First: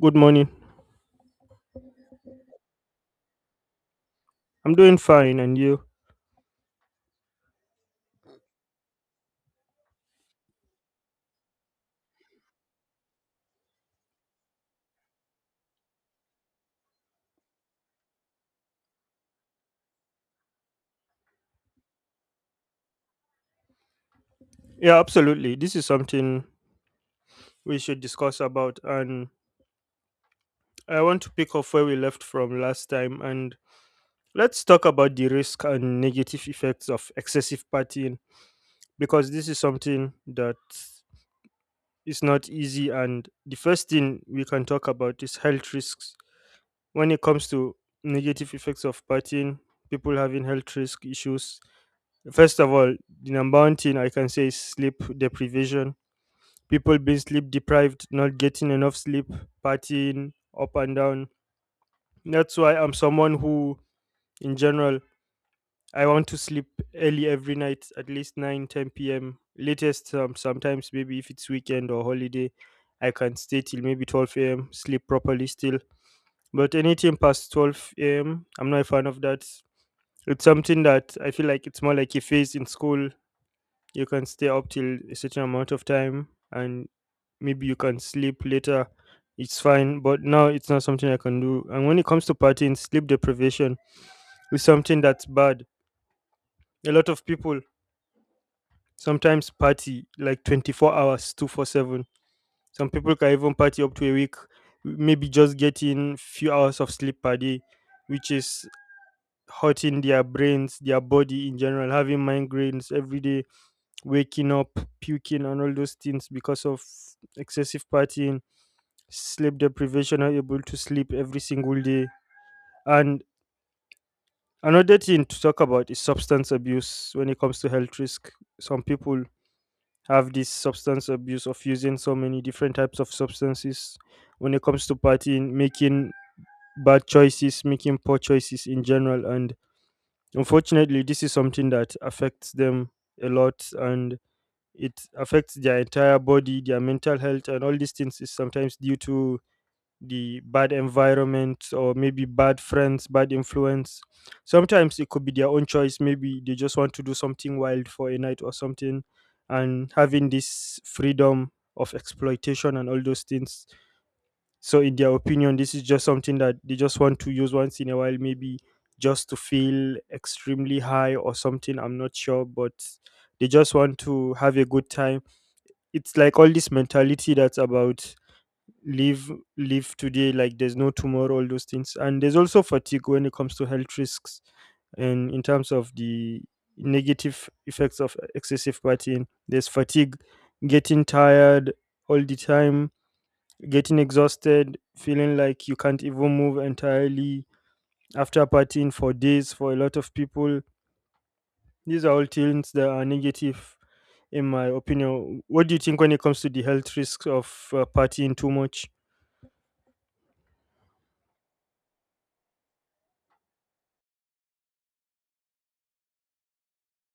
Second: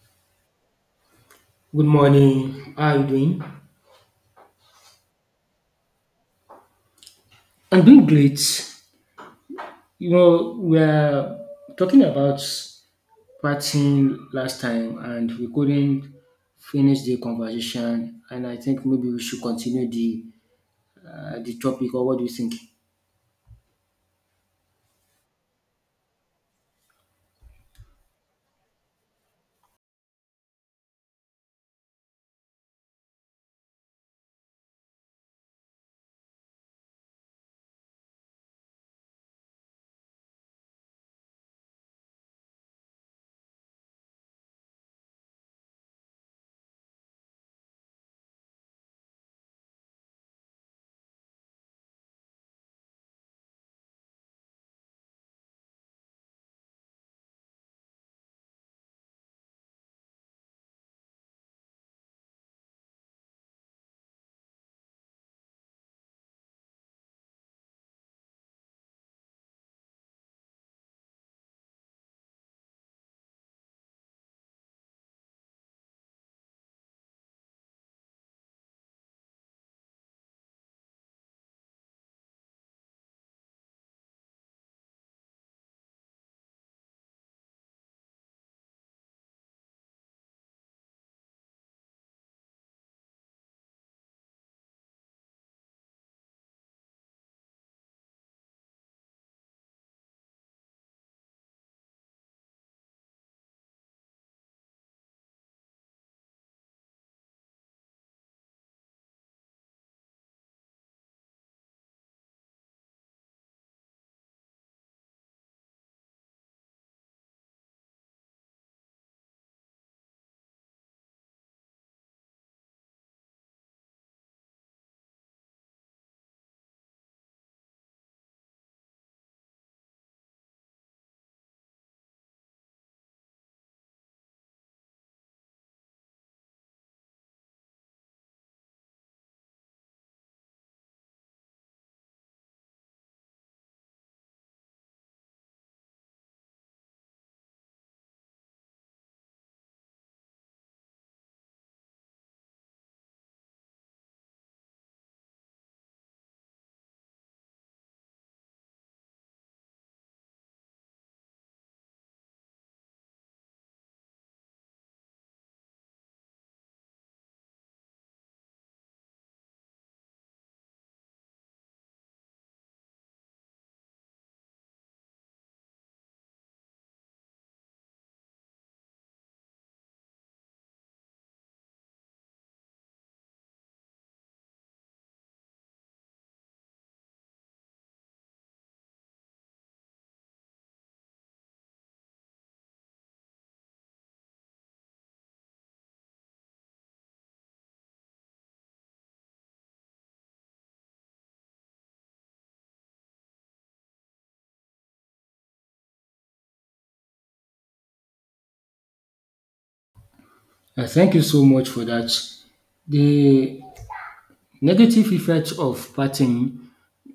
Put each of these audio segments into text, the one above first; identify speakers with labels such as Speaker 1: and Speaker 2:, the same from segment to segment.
Speaker 1: Good morning.
Speaker 2: Good morning. How are you doing?
Speaker 1: I'm doing fine, and you?
Speaker 2: I'm doing great. You know, we are talking about partying last time and we couldn't finish the conversation. And I think maybe we should continue the the topic. Or what do you think?
Speaker 1: Yeah, absolutely. This is something we should discuss about, and I want to pick up where we left from last time. And let's talk about the risk and negative effects of excessive partying, because this is something that is not easy. And the first thing we can talk about is health risks. When it comes to negative effects of partying, people having health risk issues. First of all, the number one thing I can say is sleep deprivation, people being sleep deprived, not getting enough sleep, partying up and down. That's why I'm someone who, in general, I want to sleep early every night, at least 9, 10 p.m. latest. Sometimes maybe if it's weekend or holiday, I can stay till maybe 12 a.m., sleep properly still. But anything past 12 a.m., I'm not a fan of that. It's something that I feel like it's more like a phase in school. You can stay up till a certain amount of time and maybe you can sleep later. It's fine, but now it's not something I can do. And when it comes to partying, sleep deprivation is something that's bad. A lot of people sometimes party like 24 hours, 24/7. Some people can even party up to a week, maybe just getting few hours of sleep per day, which is hurting their brains, their body in general, having migraines every day, waking up, puking, and all those things because of excessive partying, sleep deprivation, are able to sleep every single day. And another thing to talk about is substance abuse when it comes to health risk. Some people have this substance abuse of using so many different types of substances when it comes to partying, making bad choices, making poor choices in general. And unfortunately, this is something that affects them a lot, and it affects their entire body, their mental health, and all these things is sometimes due to the bad environment or maybe bad friends, bad influence. Sometimes it could be their own choice. Maybe they just want to do something wild for a night or something, and having this freedom of exploitation and all those things. So, in their opinion, this is just something that they just want to use once in a while, maybe just to feel extremely high or something. I'm not sure, but they just want to have a good time. It's like all this mentality that's about live live today like there's no tomorrow, all those things. And there's also fatigue when it comes to health risks, and in terms of the negative effects of excessive partying, there's fatigue, getting tired all the time, getting exhausted, feeling like you can't even move entirely after partying for days for a lot of people. These are all things that are negative in my opinion. What do you think when it comes to the health risks of partying too much?
Speaker 2: Thank you so much for that. The negative effect of partying,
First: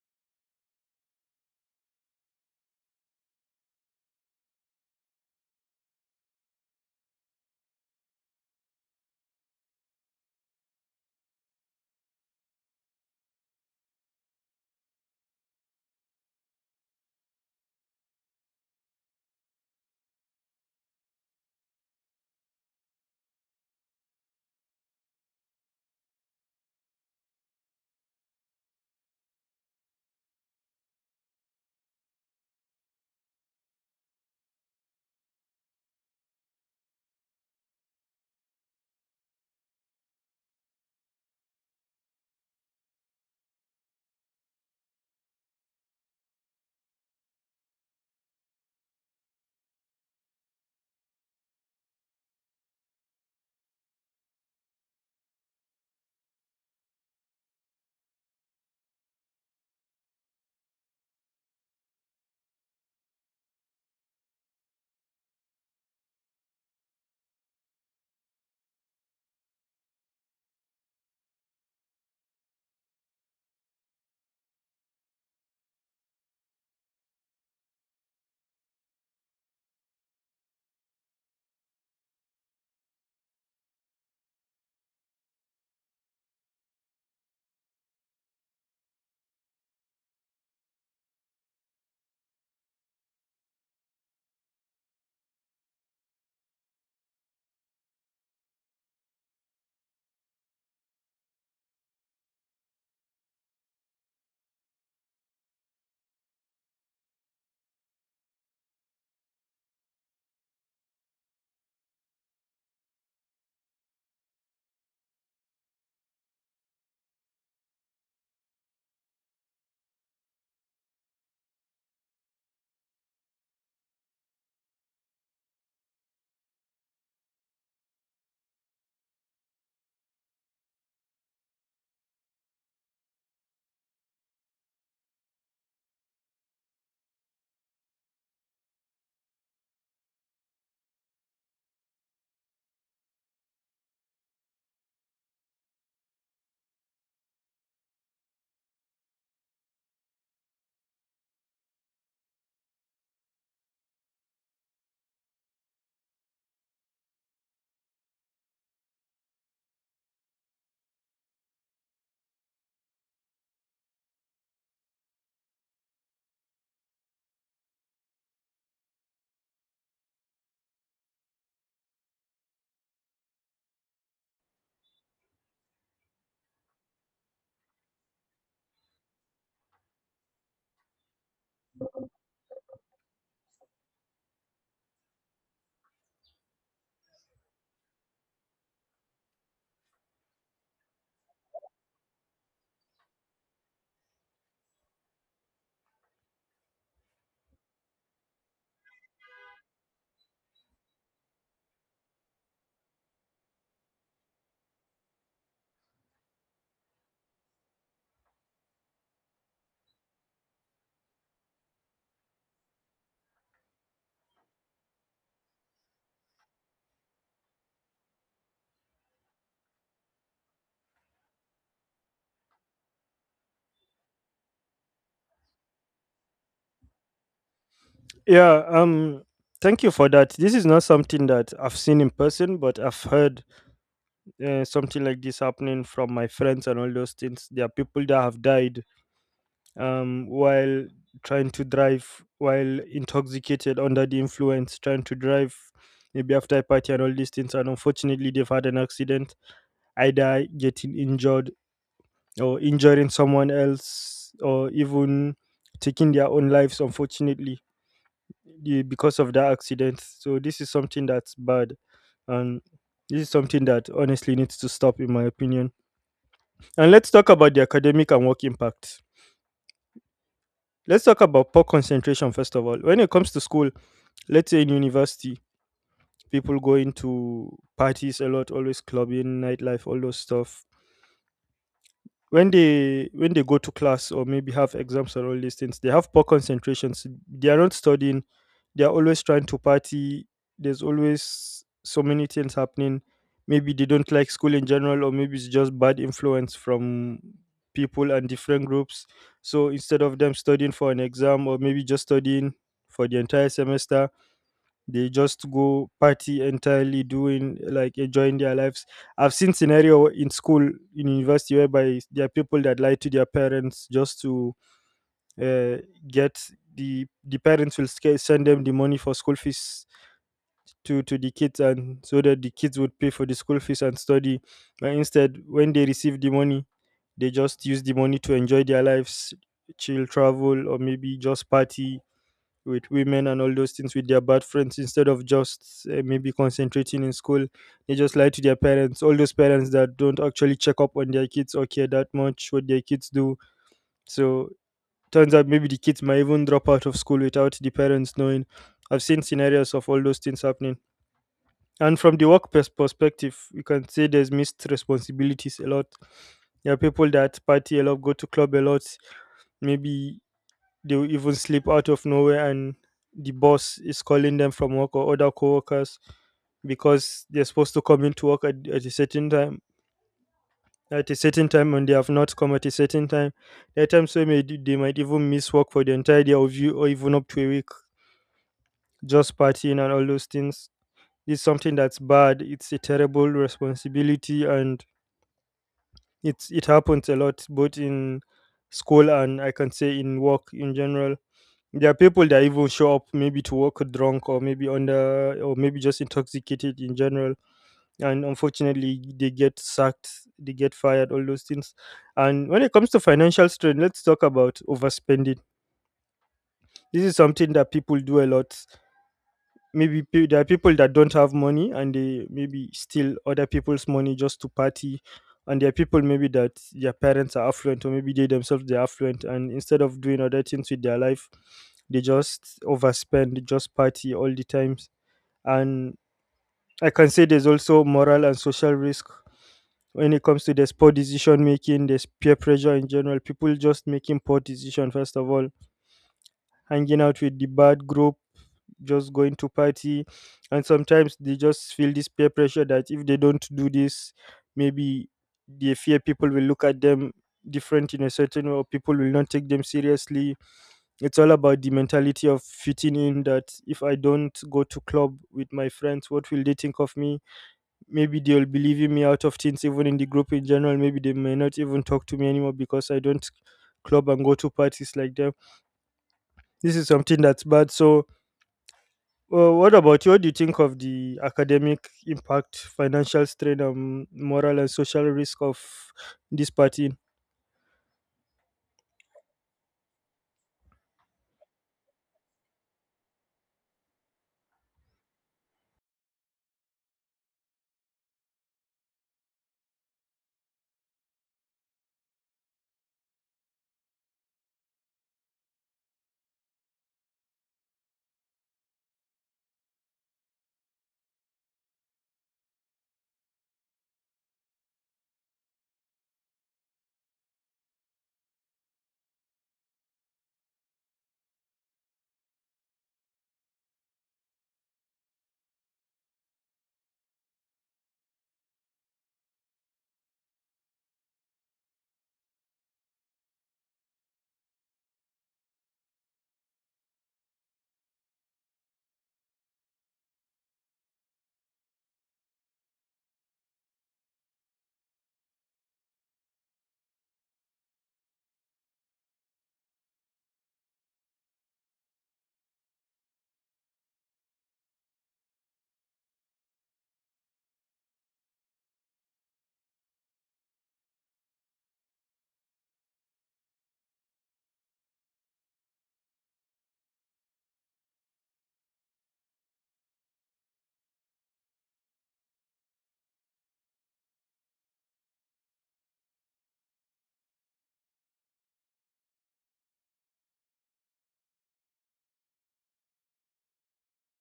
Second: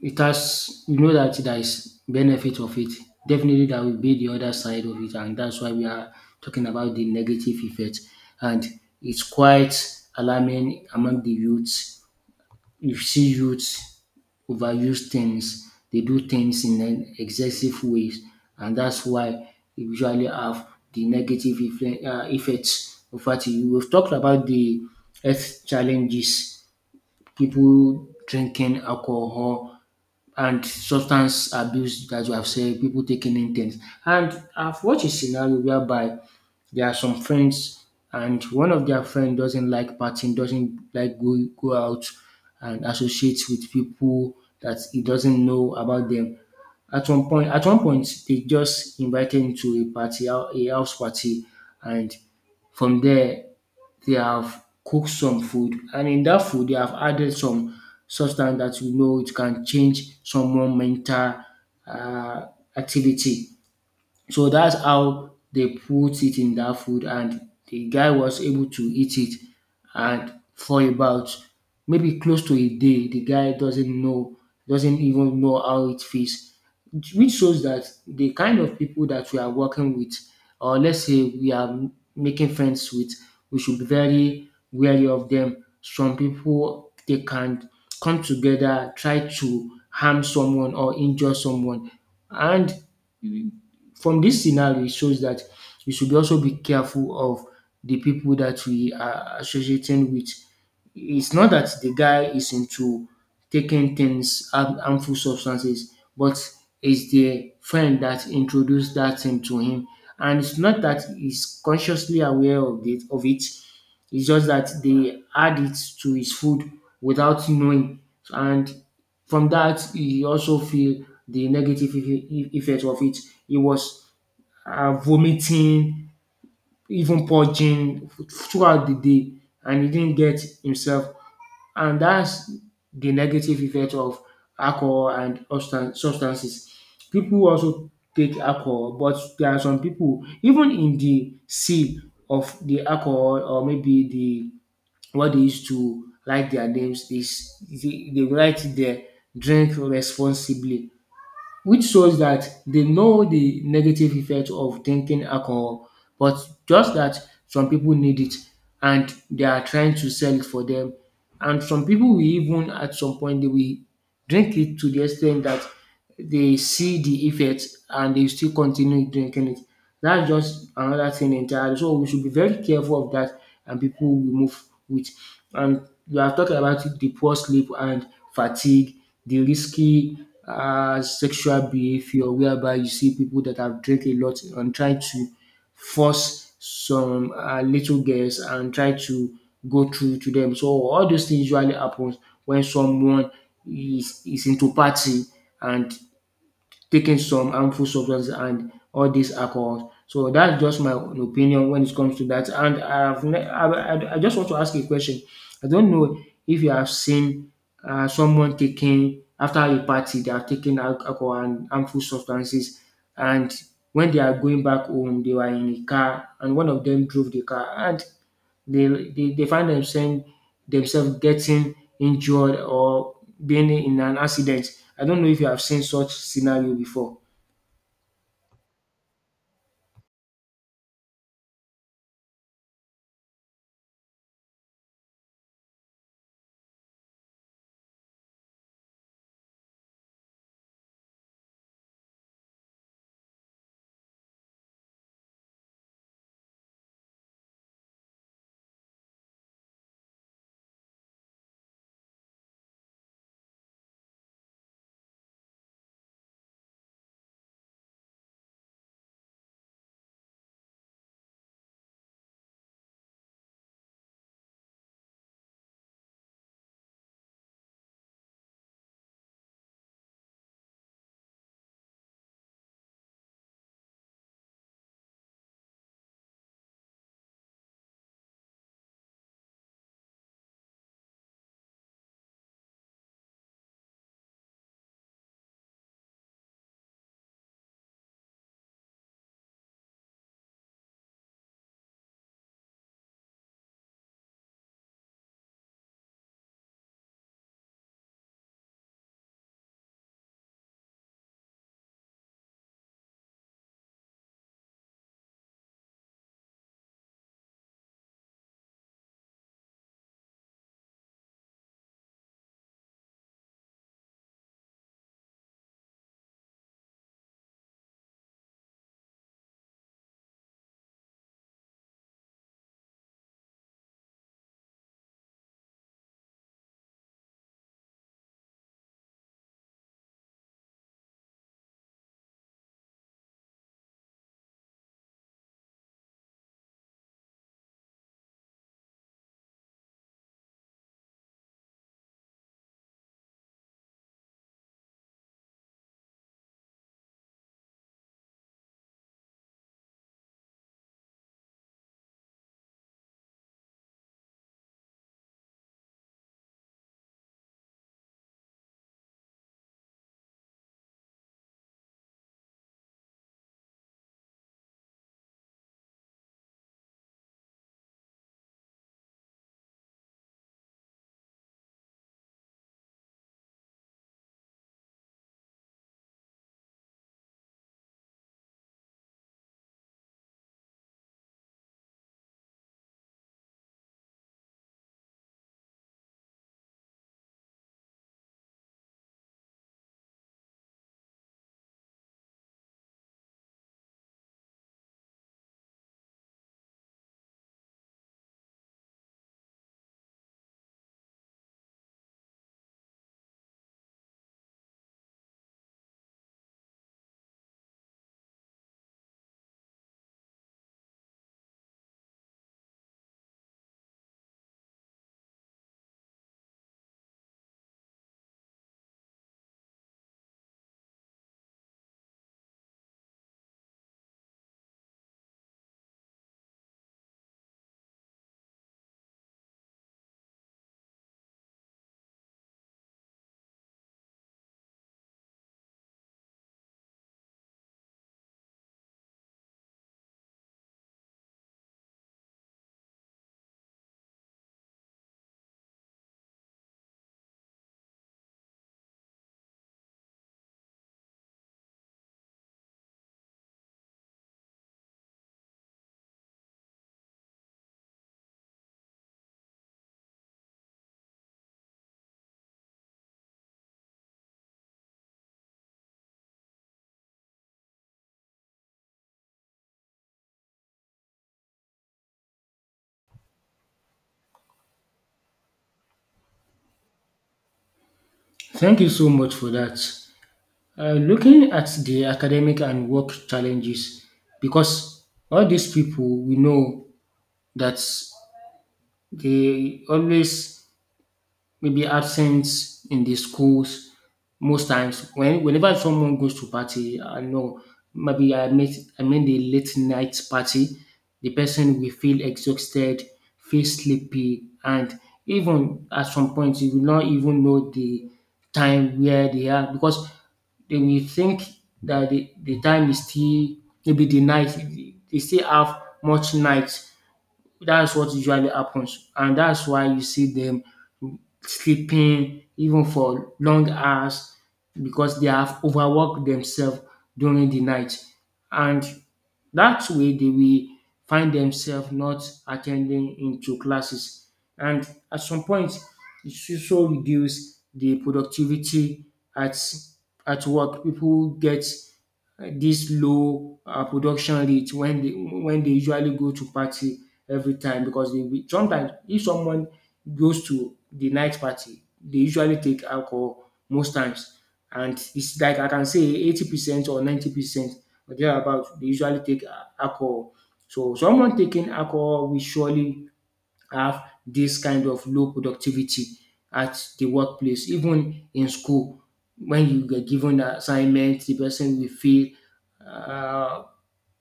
Speaker 2: it has you know that there is benefit of it. Definitely there will be the other side of it, and that's why we are talking about the negative effect. And it's quite alarming among the youths. You see youths overuse things, they do things in an excessive ways, and that's why you usually have the negative effects of We've talked about the health challenges, people drinking alcohol and substance abuse, as you have said, people taking in things. And I've watched a scenario whereby there are some friends and one of their friend doesn't like partying, doesn't like go out and associate with people that he doesn't know about them. At one point, they just invited him to a party, a house party, and from there they have cooked some food and in that food they have added some substance that you know it can change someone mental um activity. So that's how they put it in that food and the guy was able to eat it, and for about maybe close to a day, the guy doesn't know, doesn't even know how it feels, which shows that the kind of people that we are working with, or let's say we are making friends with, we should be very wary of them. Some people, they can come together, try to harm someone or injure someone. And from this scenario, it shows that you should also be careful of the people that we are associating with. It's not that the guy is into taking things, harmful substances, but it's the friend that introduced that thing to him. And it's not that he's consciously aware of it. It's just that they add it to his food without knowing. And from that, he also feel the negative effect of it. He was vomiting, even purging throughout the day, and he didn't get himself. And that's the negative effect of alcohol and substances. People also take alcohol, but there are some people, even in the sea of the alcohol or maybe the what they used to write their names, they write there drink responsibly, which shows that they know the negative effect of drinking alcohol, but just that some people need it and they are trying to sell it for them. And some people will, even at some point, they will drink it to the extent that they see the effect and they still continue drinking it. That's just another thing entirely. So we should be very careful of that and people we move with. And we have talked about the poor sleep and fatigue, the risky sexual behavior whereby you see people that have drank a lot and try to force some little girls and try to go through to them. So all those things usually happens when someone is into party and taking some harmful substances and all these alcohols. So that's just my own opinion when it comes to that. And I've ne- I just want to ask a question. I don't know if you have seen someone taking after a party, they are taking alcohol and harmful substances, and when they are going back home, they were in a car, and one of them drove the car, and they find themselves getting injured or being in an accident. I don't know if you have seen such scenario before.
Speaker 1: Yeah, thank you for that. This is not something that I've seen in person, but I've heard something like this happening from my friends and all those things. There are people that have died, while trying to drive, while intoxicated under the influence, trying to drive. Maybe after a party and all these things, and unfortunately, they've had an accident, either getting injured or injuring someone else or even taking their own lives unfortunately, because of that accident. So this is something that's bad, and this is something that honestly needs to stop in my opinion. And let's talk about the academic and work impact. Let's talk about poor concentration first of all. When it comes to school, let's say in university, people go into parties a lot, always clubbing, nightlife, all those stuff. When they when they go to class or maybe have exams and all these things, they have poor concentrations. They are not studying, they are always trying to party. There's always so many things happening. Maybe they don't like school in general, or maybe it's just bad influence from people and different groups. So instead of them studying for an exam, or maybe just studying for the entire semester, they just go party entirely, doing like enjoying their lives. I've seen scenario in school, in university, whereby there are people that lie to their parents just to uh, get the parents will send them the money for school fees, to the kids, and so that the kids would pay for the school fees and study. But instead, when they receive the money, they just use the money to enjoy their lives, chill, travel, or maybe just party with women and all those things with their bad friends, instead of just maybe concentrating in school. They just lie to their parents, all those parents that don't actually check up on their kids or care that much what their kids do. So turns out maybe the kids might even drop out of school without the parents knowing. I've seen scenarios of all those things happening. And from the work perspective, you can say there's missed responsibilities a lot. There are people that party a lot, go to club a lot, maybe they will even sleep out of nowhere, and the boss is calling them from work or other coworkers because they're supposed to come into work at a certain time, and they have not come at a certain time. There are times where they might even miss work for the entire day of you or even up to a week, just partying and all those things. It's something that's bad, it's a terrible responsibility, and it happens a lot, both in school, and I can say in work in general. There are people that even show up maybe to work drunk, or maybe under, or maybe just intoxicated in general, and unfortunately they get sacked, they get fired, all those things. And when it comes to financial strain, let's talk about overspending. This is something that people do a lot. Maybe there are people that don't have money and they maybe steal other people's money just to party, and there are people maybe that their parents are affluent, or maybe they themselves they're affluent, and instead of doing other things with their life, they just overspend, just party all the times. And I can say there's also moral and social risk. When it comes to, there's poor decision making, there's peer pressure in general, people just making poor decision. First of all, hanging out with the bad group, just going to party. And sometimes they just feel this peer pressure that if they don't do this, maybe they fear people will look at them different in a certain way, or people will not take them seriously. It's all about the mentality of fitting in that if I don't go to club with my friends, what will they think of me? Maybe they'll be leaving me out of things even in the group in general. Maybe they may not even talk to me anymore because I don't club and go to parties like them. This is something that's bad. So, well, what about you? What do you think of the academic impact, financial strain, and moral and social risk of this party?
Speaker 2: Thank you so much for that. Looking at the academic and work challenges, because all these people we know that they always maybe absence in the schools most times, when whenever someone goes to party, I know, maybe I met. I mean the late night party, the person will feel exhausted, feel sleepy, and even at some point you will not even know the time where they are, because they will think that the time is still maybe the night, they still have much night. That's what usually happens, and that's why you see them sleeping even for long hours, because they have overworked themselves during the night. And that way they will find themselves not attending into classes. And at some point, it should also reduce the productivity at at work. People get this low production rate when they usually go to party every time, because they will, sometimes if someone goes to the night party, they usually take alcohol most times, and it's like I can say 80% or 90% or thereabout they usually take alcohol. So someone taking alcohol will surely have this kind of low productivity at the workplace, even in school. When you get given an assignment, the person will feel uh,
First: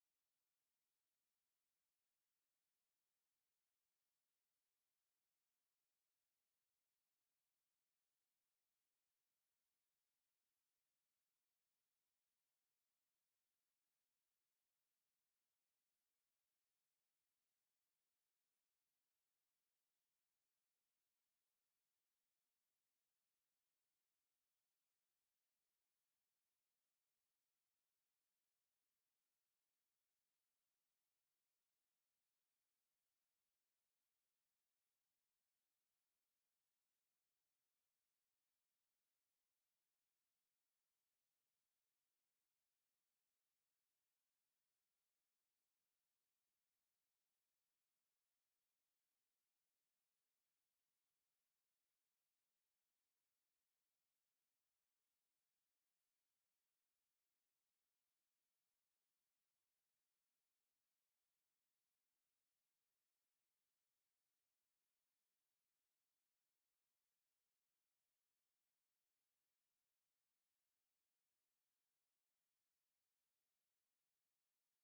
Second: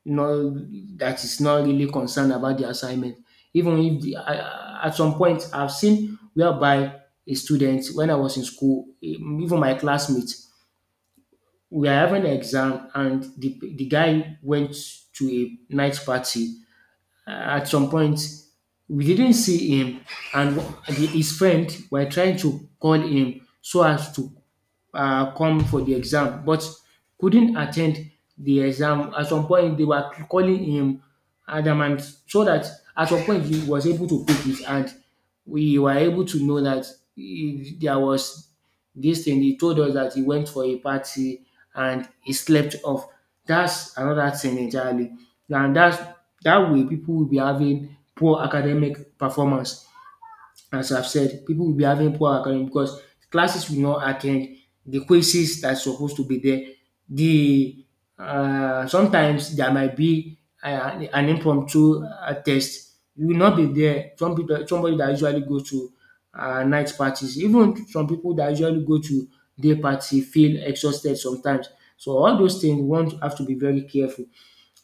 Speaker 2: not, that is not really concerned about the assignment. Even if at some point I've seen whereby a student when I was in school, even my classmates, we are having an exam and the guy went to a night party. At some point we didn't see him, and his friend were trying to call him so as to come for the exam but couldn't attend the exam. At some point they were calling him adamant, so that at some point he was able to pick it, and we were able to know that there was this thing he told us that he went for a party and he slept off. That's another thing entirely. And that's that way people will be having poor academic performance. As I've said, people will be having poor academic because classes will not attend, the quizzes that's supposed to be there. The sometimes there might be an impromptu test. You will not be there. Some people, somebody that usually go to night parties, even some people that usually go to day party feel exhausted sometimes. So all those things, one have to be very careful.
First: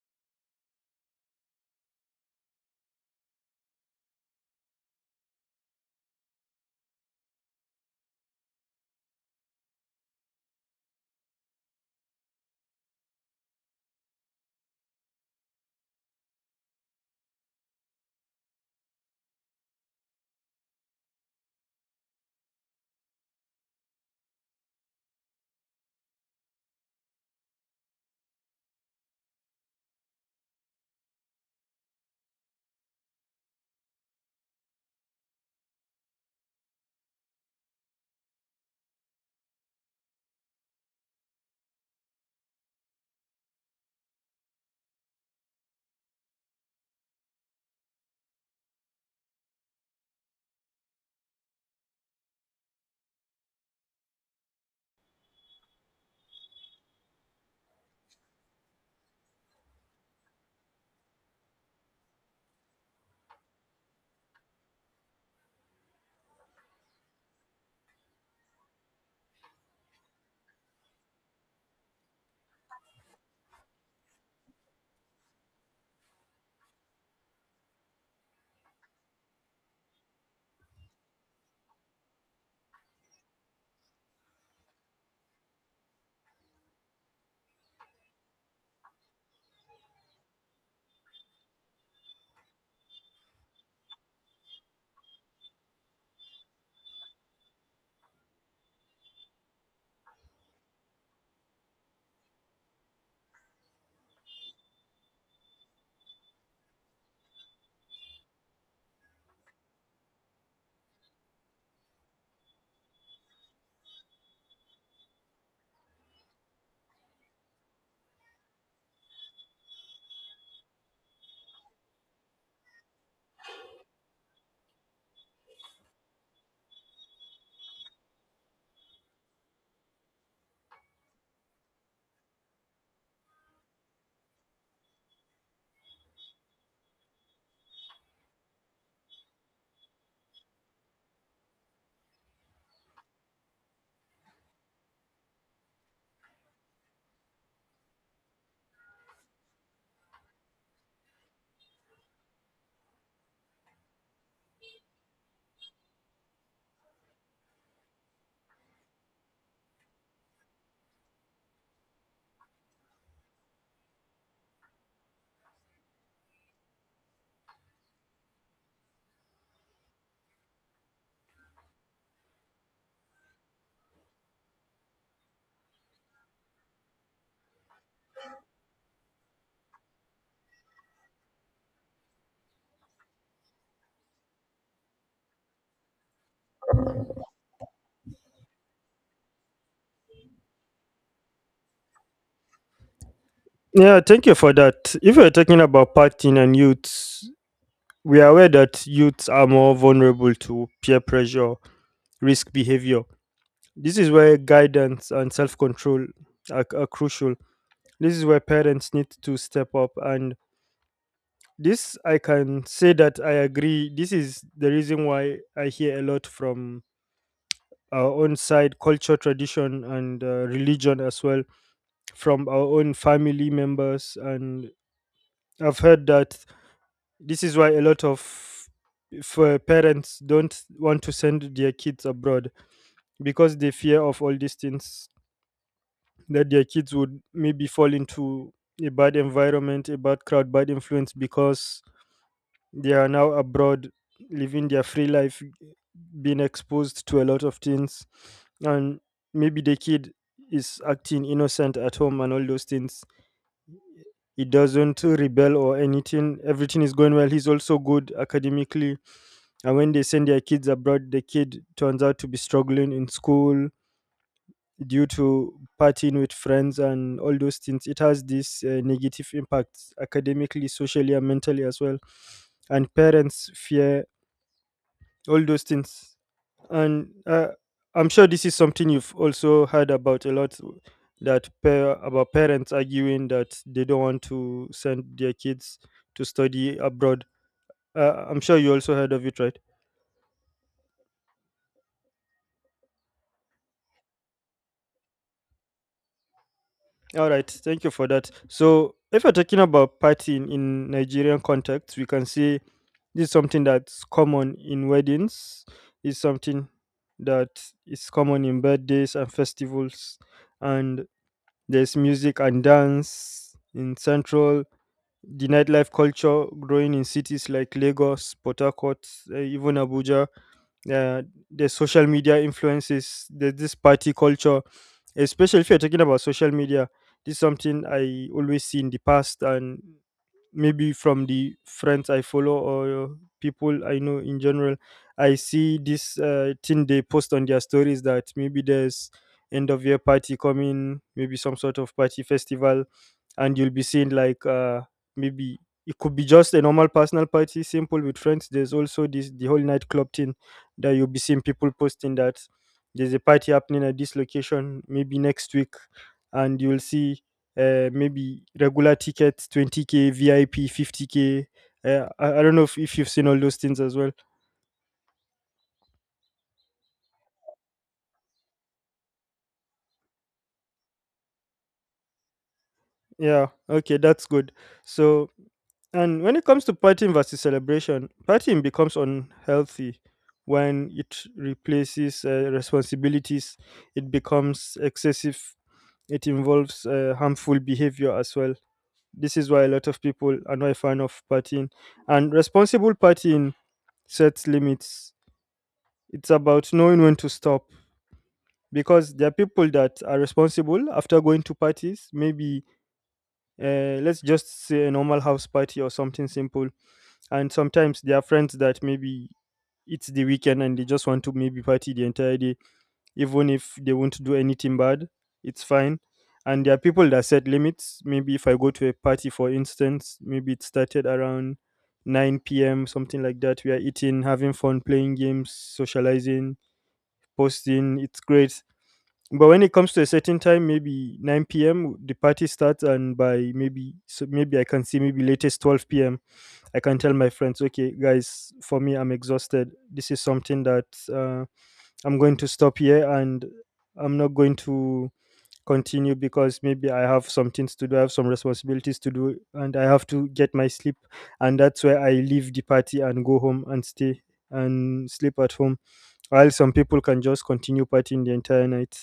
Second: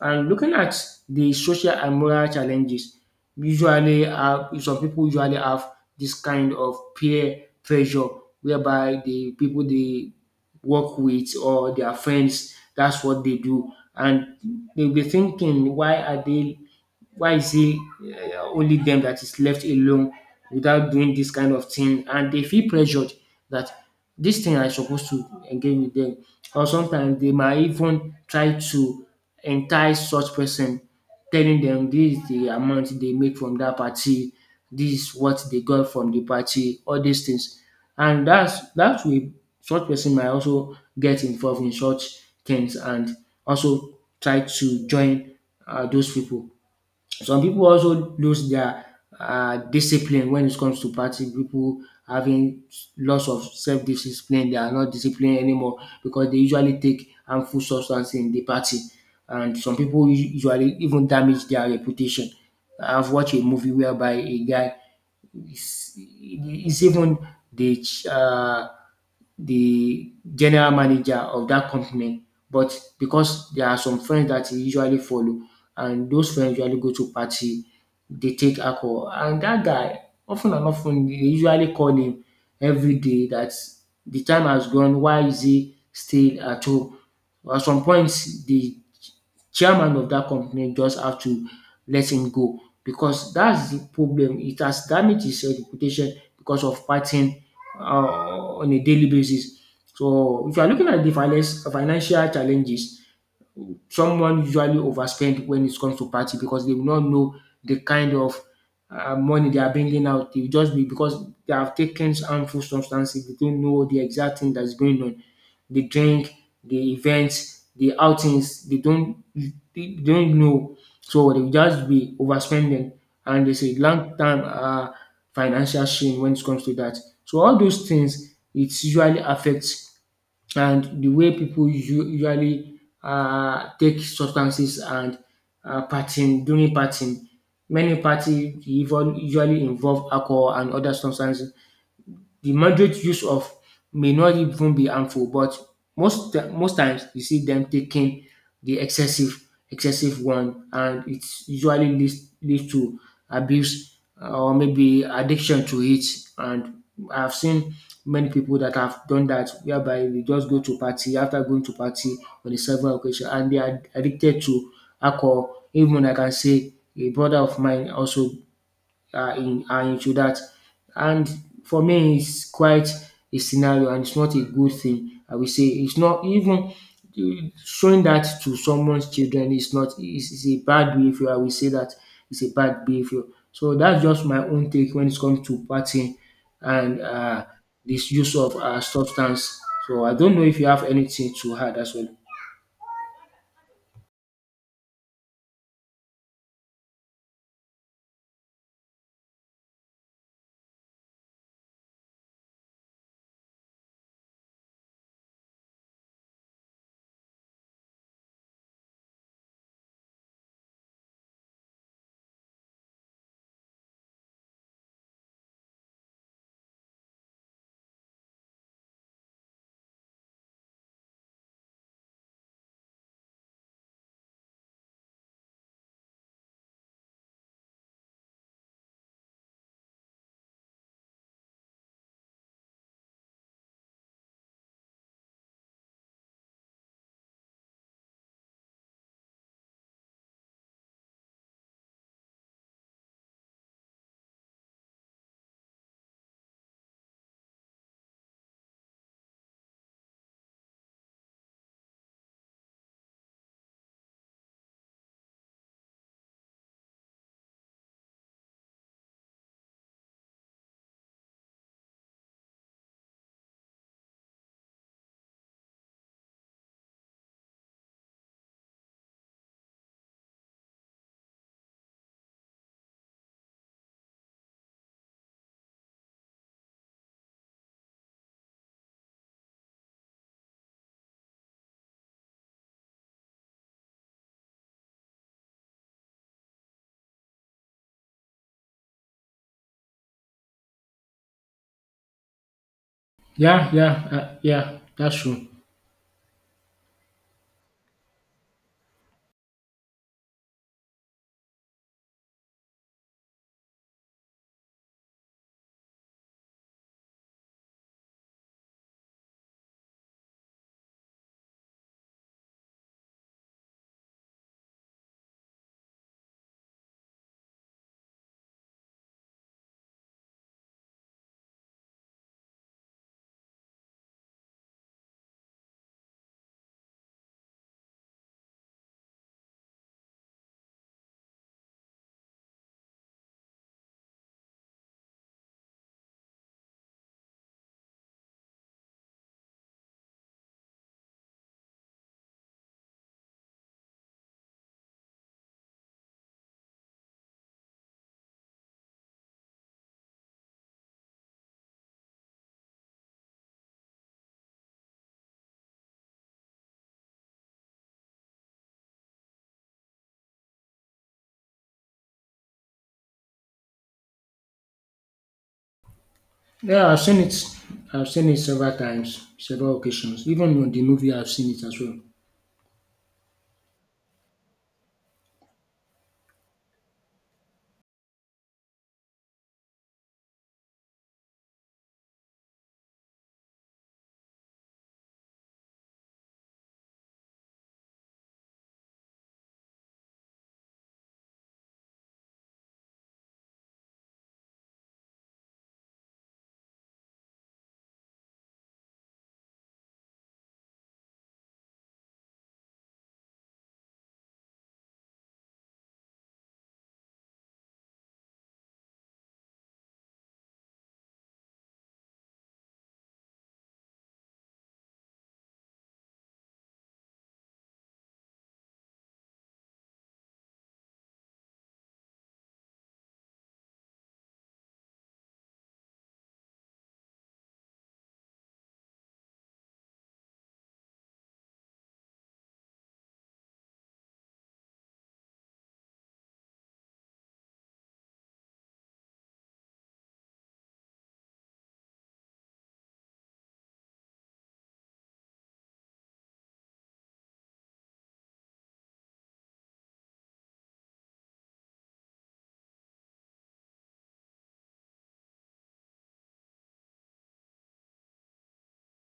Speaker 2: And looking at the social and moral challenges, usually have, some people usually have this kind of peer pressure whereby the people they work with or their friends, that's what they do. And they'll be thinking, why are they, why is it only them that is left alone without doing this kind of thing? And they feel pressured that this thing I supposed to engage with them. Or sometimes they might even try to entice such person, telling them this is the amount they make from that party, this is what they got from the party, all these things. And that's that way such person might also get involved in such things and also try to join those people. Some people also lose their discipline when it comes to party. People having loss of self discipline, they are not disciplined anymore because they usually take harmful substance in the party. And some people usually even damage their reputation. I've watched a movie whereby a guy is even the ch- uh, the general manager of that company. But because there are some friends that he usually follow, and those friends usually go to party, they take alcohol. And that guy, often and often, they usually call him every day that the time has gone. Why is he still at home? At some point, the chairman of that company just have to let him go, because that's the problem. It has damaged his reputation because of partying on a daily basis. So if you are looking at the finance financial challenges, someone usually overspend when it comes to party, because they will not know the kind of money they are bringing out. They will just be, because they have taken harmful substances. They don't know the exact thing that's going on. The drink, the events, the outings. They don't know. So they will just be overspending, and there's a long term financial strain when it comes to that. So all those things it usually affects, and the way people usually take substances and partying during partying. Many party even usually involve alcohol and other substances. The moderate use of may not even be harmful, but most times you see them taking the excessive one, and it usually leads to abuse or maybe addiction to it. And I've seen many people that have done that, whereby they just go to party after going to party on a several occasion, and they are addicted to alcohol. Even I can say a brother of mine also are into that. And for me, it's quite a scenario, and it's not a good thing. I will say it's not even showing that to someone's children is not is, is a bad behavior. I will say that it's a bad behavior. So that's just my own take when it comes to partying and this use of substance. So I don't know if you have anything to add as well.
Speaker 1: Yeah, thank you for that. If we're talking about partying and youths, we are aware that youths are more vulnerable to peer pressure, risk behavior. This is where guidance and self control are crucial. This is where parents need to step up and, this I can say that I agree. This is the reason why I hear a lot from our own side, culture, tradition, and religion as well, from our own family members. And I've heard that this is why a lot of parents don't want to send their kids abroad, because they fear of all these things that their kids would maybe fall into a bad environment, a bad crowd, bad influence, because they are now abroad, living their free life, being exposed to a lot of things, and maybe the kid is acting innocent at home and all those things. He doesn't rebel or anything. Everything is going well. He's also good academically. And when they send their kids abroad, the kid turns out to be struggling in school due to partying with friends and all those things. It has this negative impacts academically, socially, and mentally as well. And parents fear all those things and I'm sure this is something you've also heard about a lot, that par about parents arguing that they don't want to send their kids to study abroad. I'm sure you also heard of it, right?
Speaker 2: Yeah. That's true.
Speaker 1: All right, thank you for that. So if we're talking about partying in Nigerian context, we can say this is something that's common in weddings, is something that is common in birthdays and festivals, and there's music and dance in Central, the nightlife culture growing in cities like Lagos, Port Harcourt, even Abuja. uh, there's social media influences, there's this party culture, especially if you're talking about social media. This is something I always see in the past, and maybe from the friends I follow or people I know in general, I see this thing they post on their stories, that maybe there's end of year party coming, maybe some sort of party festival. And you'll be seeing like maybe it could be just a normal personal party, simple with friends. There's also this, the whole nightclub thing, that you'll be seeing people posting that there's a party happening at this location maybe next week. And you'll see maybe regular tickets 20K, vip 50K. I don't know if you've seen all those things as well.
Speaker 2: Yeah, I've seen it. I've seen it several times, several occasions. Even on the movie, I've seen it as well.
Speaker 1: Yeah, okay, that's good. So, and when it comes to partying versus celebration, partying becomes unhealthy when it replaces responsibilities, it becomes excessive, it involves harmful behavior as well. This is why a lot of people are not a fan of partying. And responsible partying sets limits. It's about knowing when to stop, because there are people that are responsible after going to parties. Maybe let's just say a normal house party or something simple. And sometimes there are friends that, maybe it's the weekend and they just want to maybe party the entire day, even if they won't do anything bad, it's fine. And there are people that set limits. Maybe if I go to a party, for instance, maybe it started around 9 p.m, something like that, we are eating, having fun, playing games, socializing, posting, it's great. But when it comes to a certain time, maybe 9 p.m the party starts, and by maybe, so maybe I can see, maybe latest 12 p.m, I can tell my friends, okay guys, for me, I'm exhausted, this is something that uh, I'm going to stop here and I'm not going to continue, because maybe I have some things to do, I have some responsibilities to do, and I have to get my sleep. And that's where I leave the party and go home and stay and sleep at home. While some people can just continue partying the entire night.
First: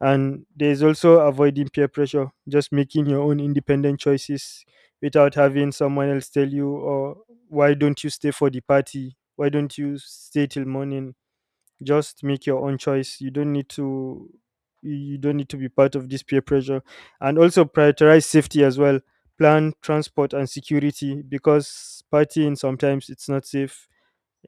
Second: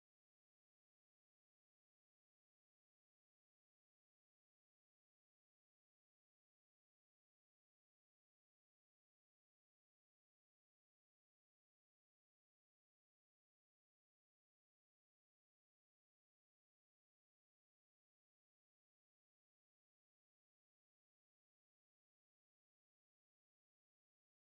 Speaker 1: And there's also avoiding peer pressure, just making your own independent choices without having someone else tell you, or, why don't you stay for the party? Why don't you stay till morning? Just make your own choice, you don't need to, you don't need to be part of this peer pressure. And also prioritize safety as well, plan transport and security, because partying sometimes it's not safe,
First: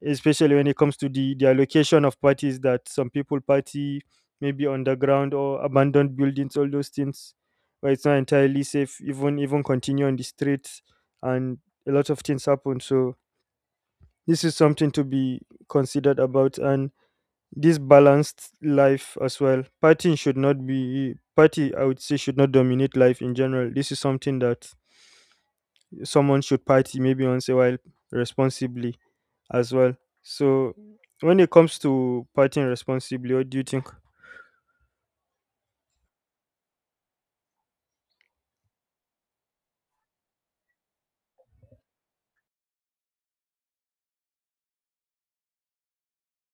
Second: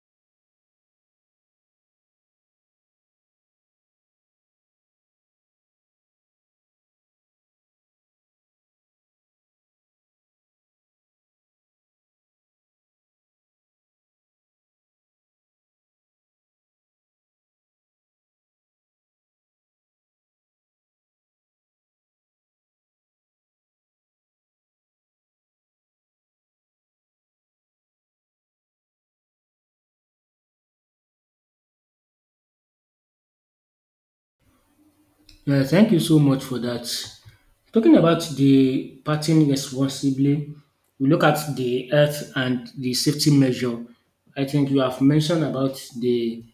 Speaker 1: especially when it comes to the allocation of parties, that some people party maybe underground or abandoned buildings, all those things, where it's not entirely safe, even continue on the streets. And a lot of things happen. So this is something to be considered about. And this balanced life as well. Partying should not be party, I would say, should not dominate life in general. This is something that someone should party maybe once a while, responsibly as well. So when it comes to partying responsibly, what do you think?
Speaker 2: Yeah, thank you so much for that. Talking about the parting responsibly, we look at the health and the safety measure. I think you have mentioned about the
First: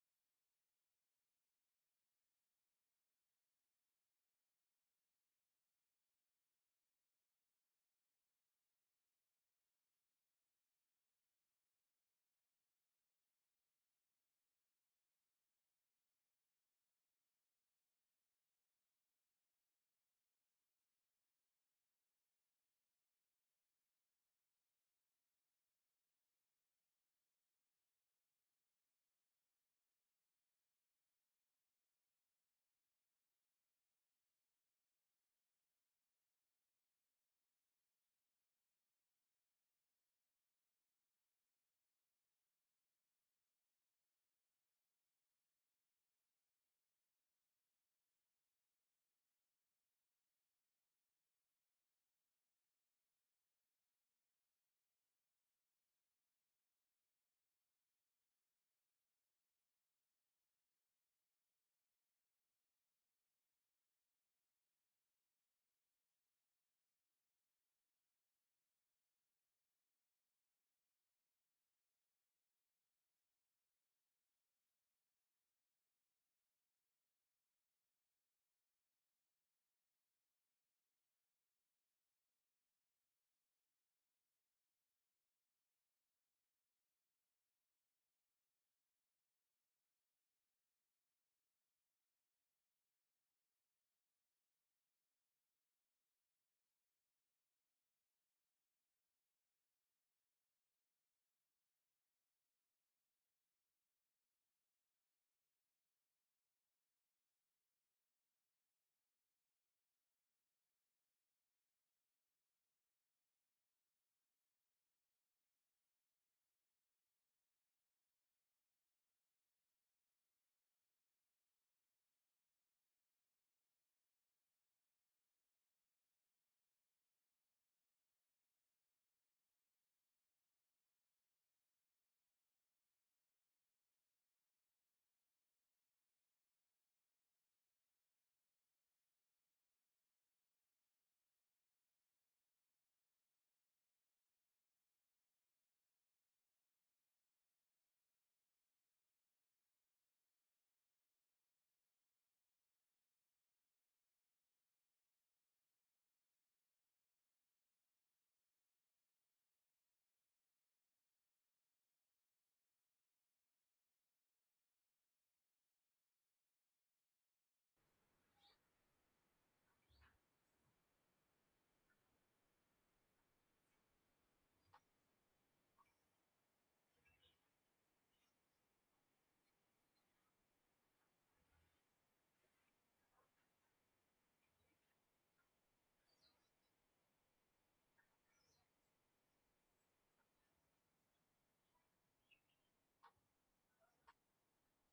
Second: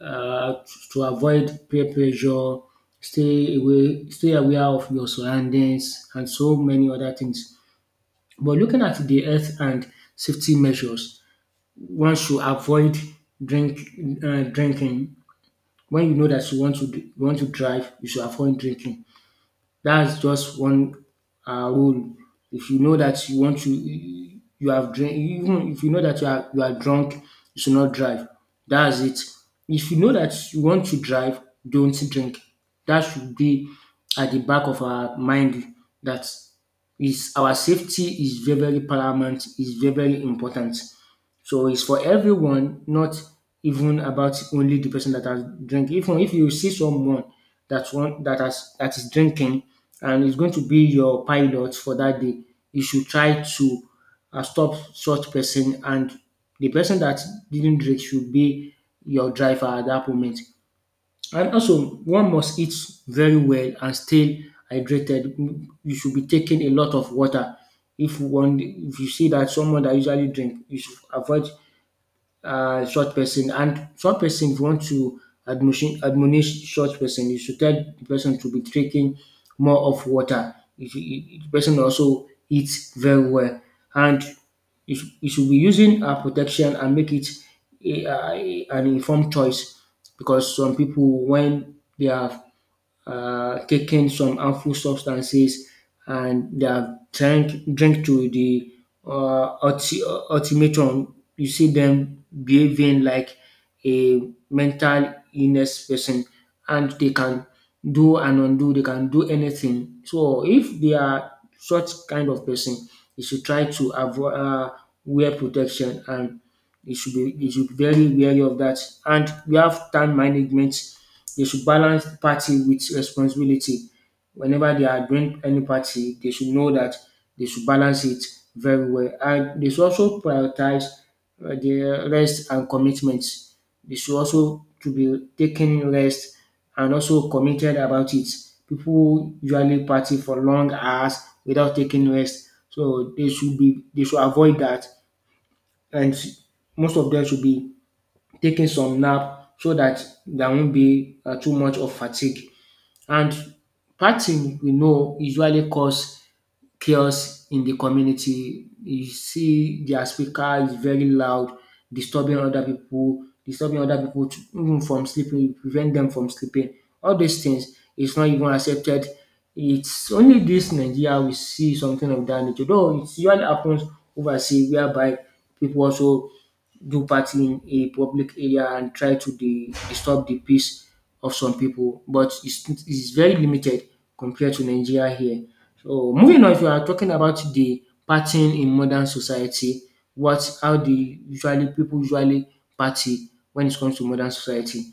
Speaker 2: uh, to avoid peer pressure, stay away, stay aware of your surroundings, and so many other things. But looking at the health and safety measures, one should avoid drink drinking. When you know that you want to you want to drive, you should avoid drinking. That's just one rule. If you know that you want to you have drink, even if you know that you are drunk, you should not drive. That's it. If you know that you want to drive, don't drink. That should be at the back of our mind. That is, our safety is very very paramount. Is very very important. So it's for everyone, not even about only the person that has drink. Even if you see someone that one that has that is drinking and is going to be your pilot for that day, you should try to stop such person, and the person that didn't drink should be your driver at that moment. And also, one must eat very well and stay hydrated. You should be taking a lot of water. If one, if you see that someone that usually drink, you should avoid short person, and short person if you want to admonish short person, you should tell the person to be drinking more of water. You should, the person also eats very well, and you should be using protection and make it an informed choice, because some people when they have taken some harmful substances and they have drink to the ultimatum. You see them behaving like a mental illness person, and they can do and undo, they can do anything. So if they are such kind of person, you should try to avoid wear protection, and they should be very wary of that. And we have time management. They should balance party with responsibility. Whenever they are doing any party, they should know that they should balance it very well. And they should also prioritize the rest and commitment. They should also to be taking rest and also committed about it. People usually party for long hours without taking rest. So they should avoid that, and most of them should be taking some nap so that there won't be too much of fatigue. And partying, we know, usually cause chaos in the community. You see, their speaker is very loud, disturbing other people, even from sleeping, prevent them from sleeping. All these things is not even accepted. It's only this Nigeria we see something of that nature. Though it usually happens overseas, whereby people also do party in a public area and try to disturb the peace of some people, but it's very limited compared to Nigeria here. So moving on, if you are talking about the partying in modern society, what how the usually people usually party when it comes to modern society.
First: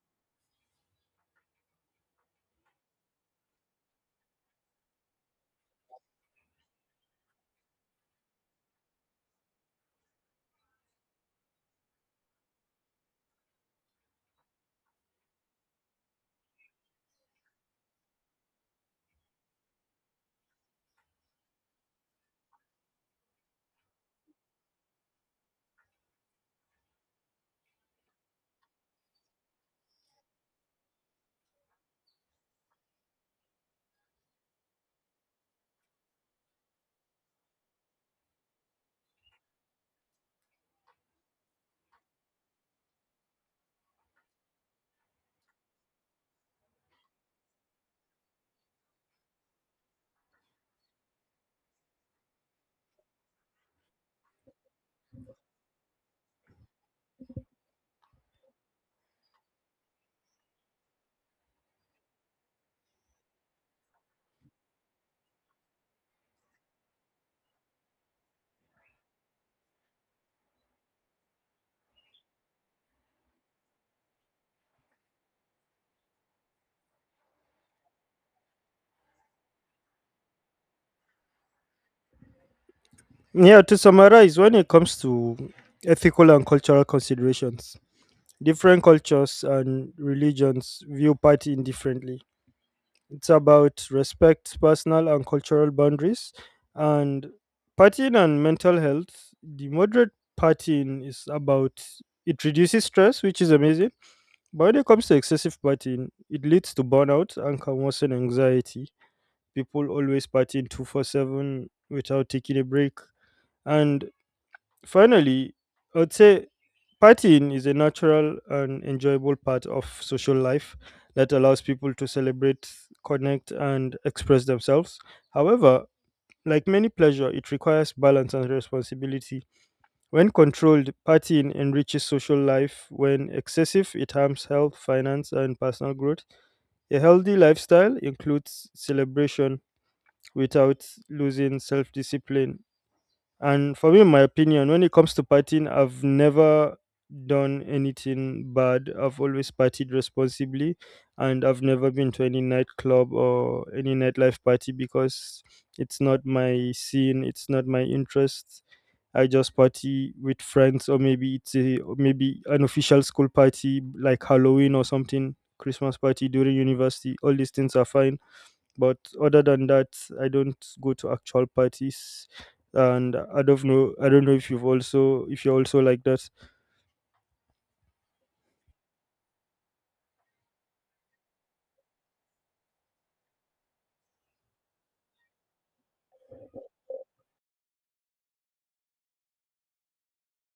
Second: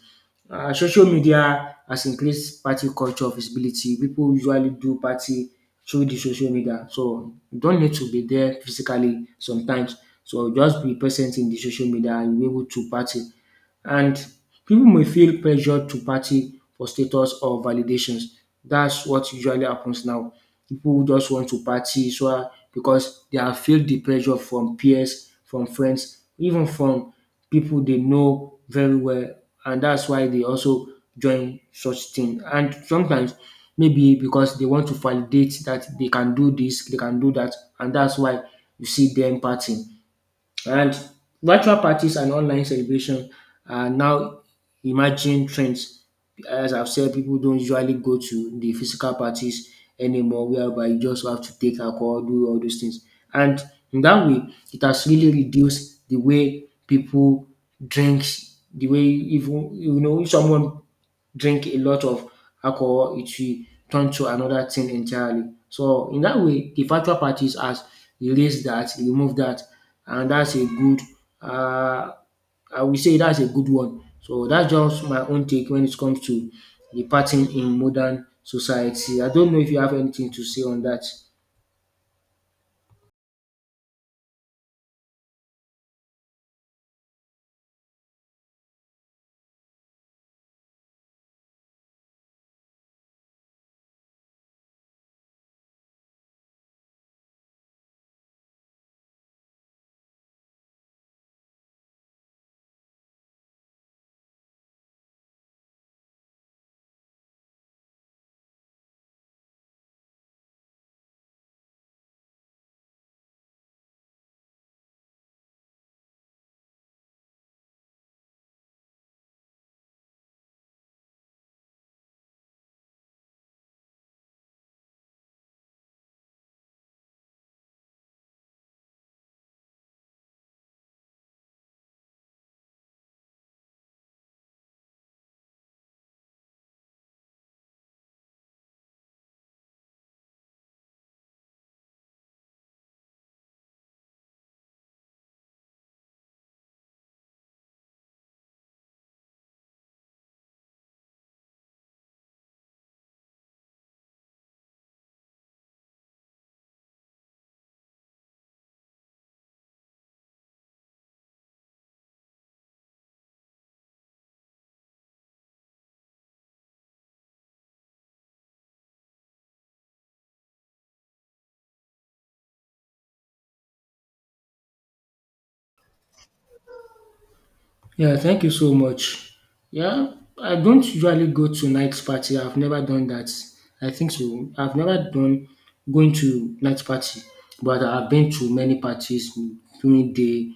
Speaker 2: Social media has increased party culture visibility. People usually do party through the social media. So you don't need to be there physically sometimes. So just be present in the social media and you be able to party. And people may feel pressured to party for status or validations. That's what usually happens now. People just want to party so because they have feel the pressure from peers, from friends, even from people they know very well, and that's why they also join such thing. And sometimes maybe because they want to validate that they can do this, they can do that, and that's why you see them partying. And virtual parties and online celebration are now emerging trends. As I've said, people don't usually go to the physical parties anymore, whereby you just have to take alcohol, do all those things. And in that way, it has really reduced the way people drink, the way even, you know, someone drink a lot of alcohol, it will turn to another thing entirely. So in that way, the virtual parties has released that, removed that, and that's a good. Uh, I will say that's a good one. So that's just my own take when it comes to the partying in modern society. I don't know if you have anything to say on that.
Speaker 1: Yeah, to summarize, when it comes to ethical and cultural considerations, different cultures and religions view partying differently. It's about respect, personal and cultural boundaries, and partying and mental health. The moderate partying is about, it reduces stress, which is amazing. But when it comes to excessive partying, it leads to burnout and can worsen anxiety. People always partying 24/7 without taking a break. And finally, I would say, partying is a natural and enjoyable part of social life that allows people to celebrate, connect, and express themselves. However, like many pleasure, it requires balance and responsibility. When controlled, partying enriches social life. When excessive, it harms health, finance, and personal growth. A healthy lifestyle includes celebration without losing self discipline. And for me, in my opinion, when it comes to partying, I've never done anything bad. I've always partied responsibly, and I've never been to any nightclub or any nightlife party, because it's not my scene, it's not my interest. I just party with friends, or maybe it's a, or maybe an official school party like Halloween or something, Christmas party during university. All these things are fine, but other than that, I don't go to actual parties. And I don't know, I don't know if you've also, if you're also like that.
Speaker 2: Yeah, thank you so much. Yeah, I don't usually go to night party. I've never done that. I think so. I've never done going to night party, but I've been to many parties during day,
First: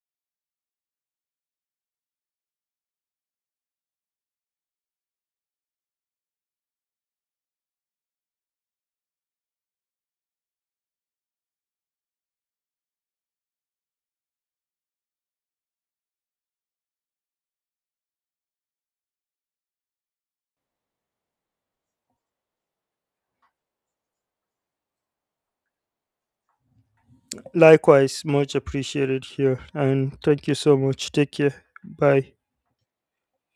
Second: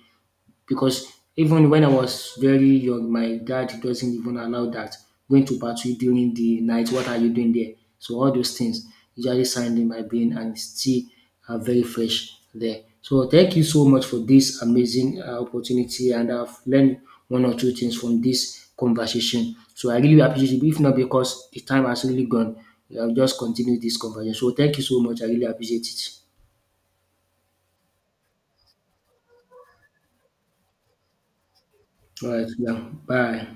Speaker 2: because even when I was very young, my dad doesn't even allow that. Going to battle during the night, what are you doing there? So all those things usually signed in my brain and still are very fresh there. So thank you so much for this amazing opportunity, and I've learned one or two things from this conversation. So I really appreciate it. If not because the time has really gone, I'll just continue this conversation. So thank you so much. I really appreciate it.
Speaker 1: Likewise, much appreciated here, and thank you so much. Take care.
Speaker 2: All
Speaker 1: Bye.
Speaker 2: right, yeah. Bye.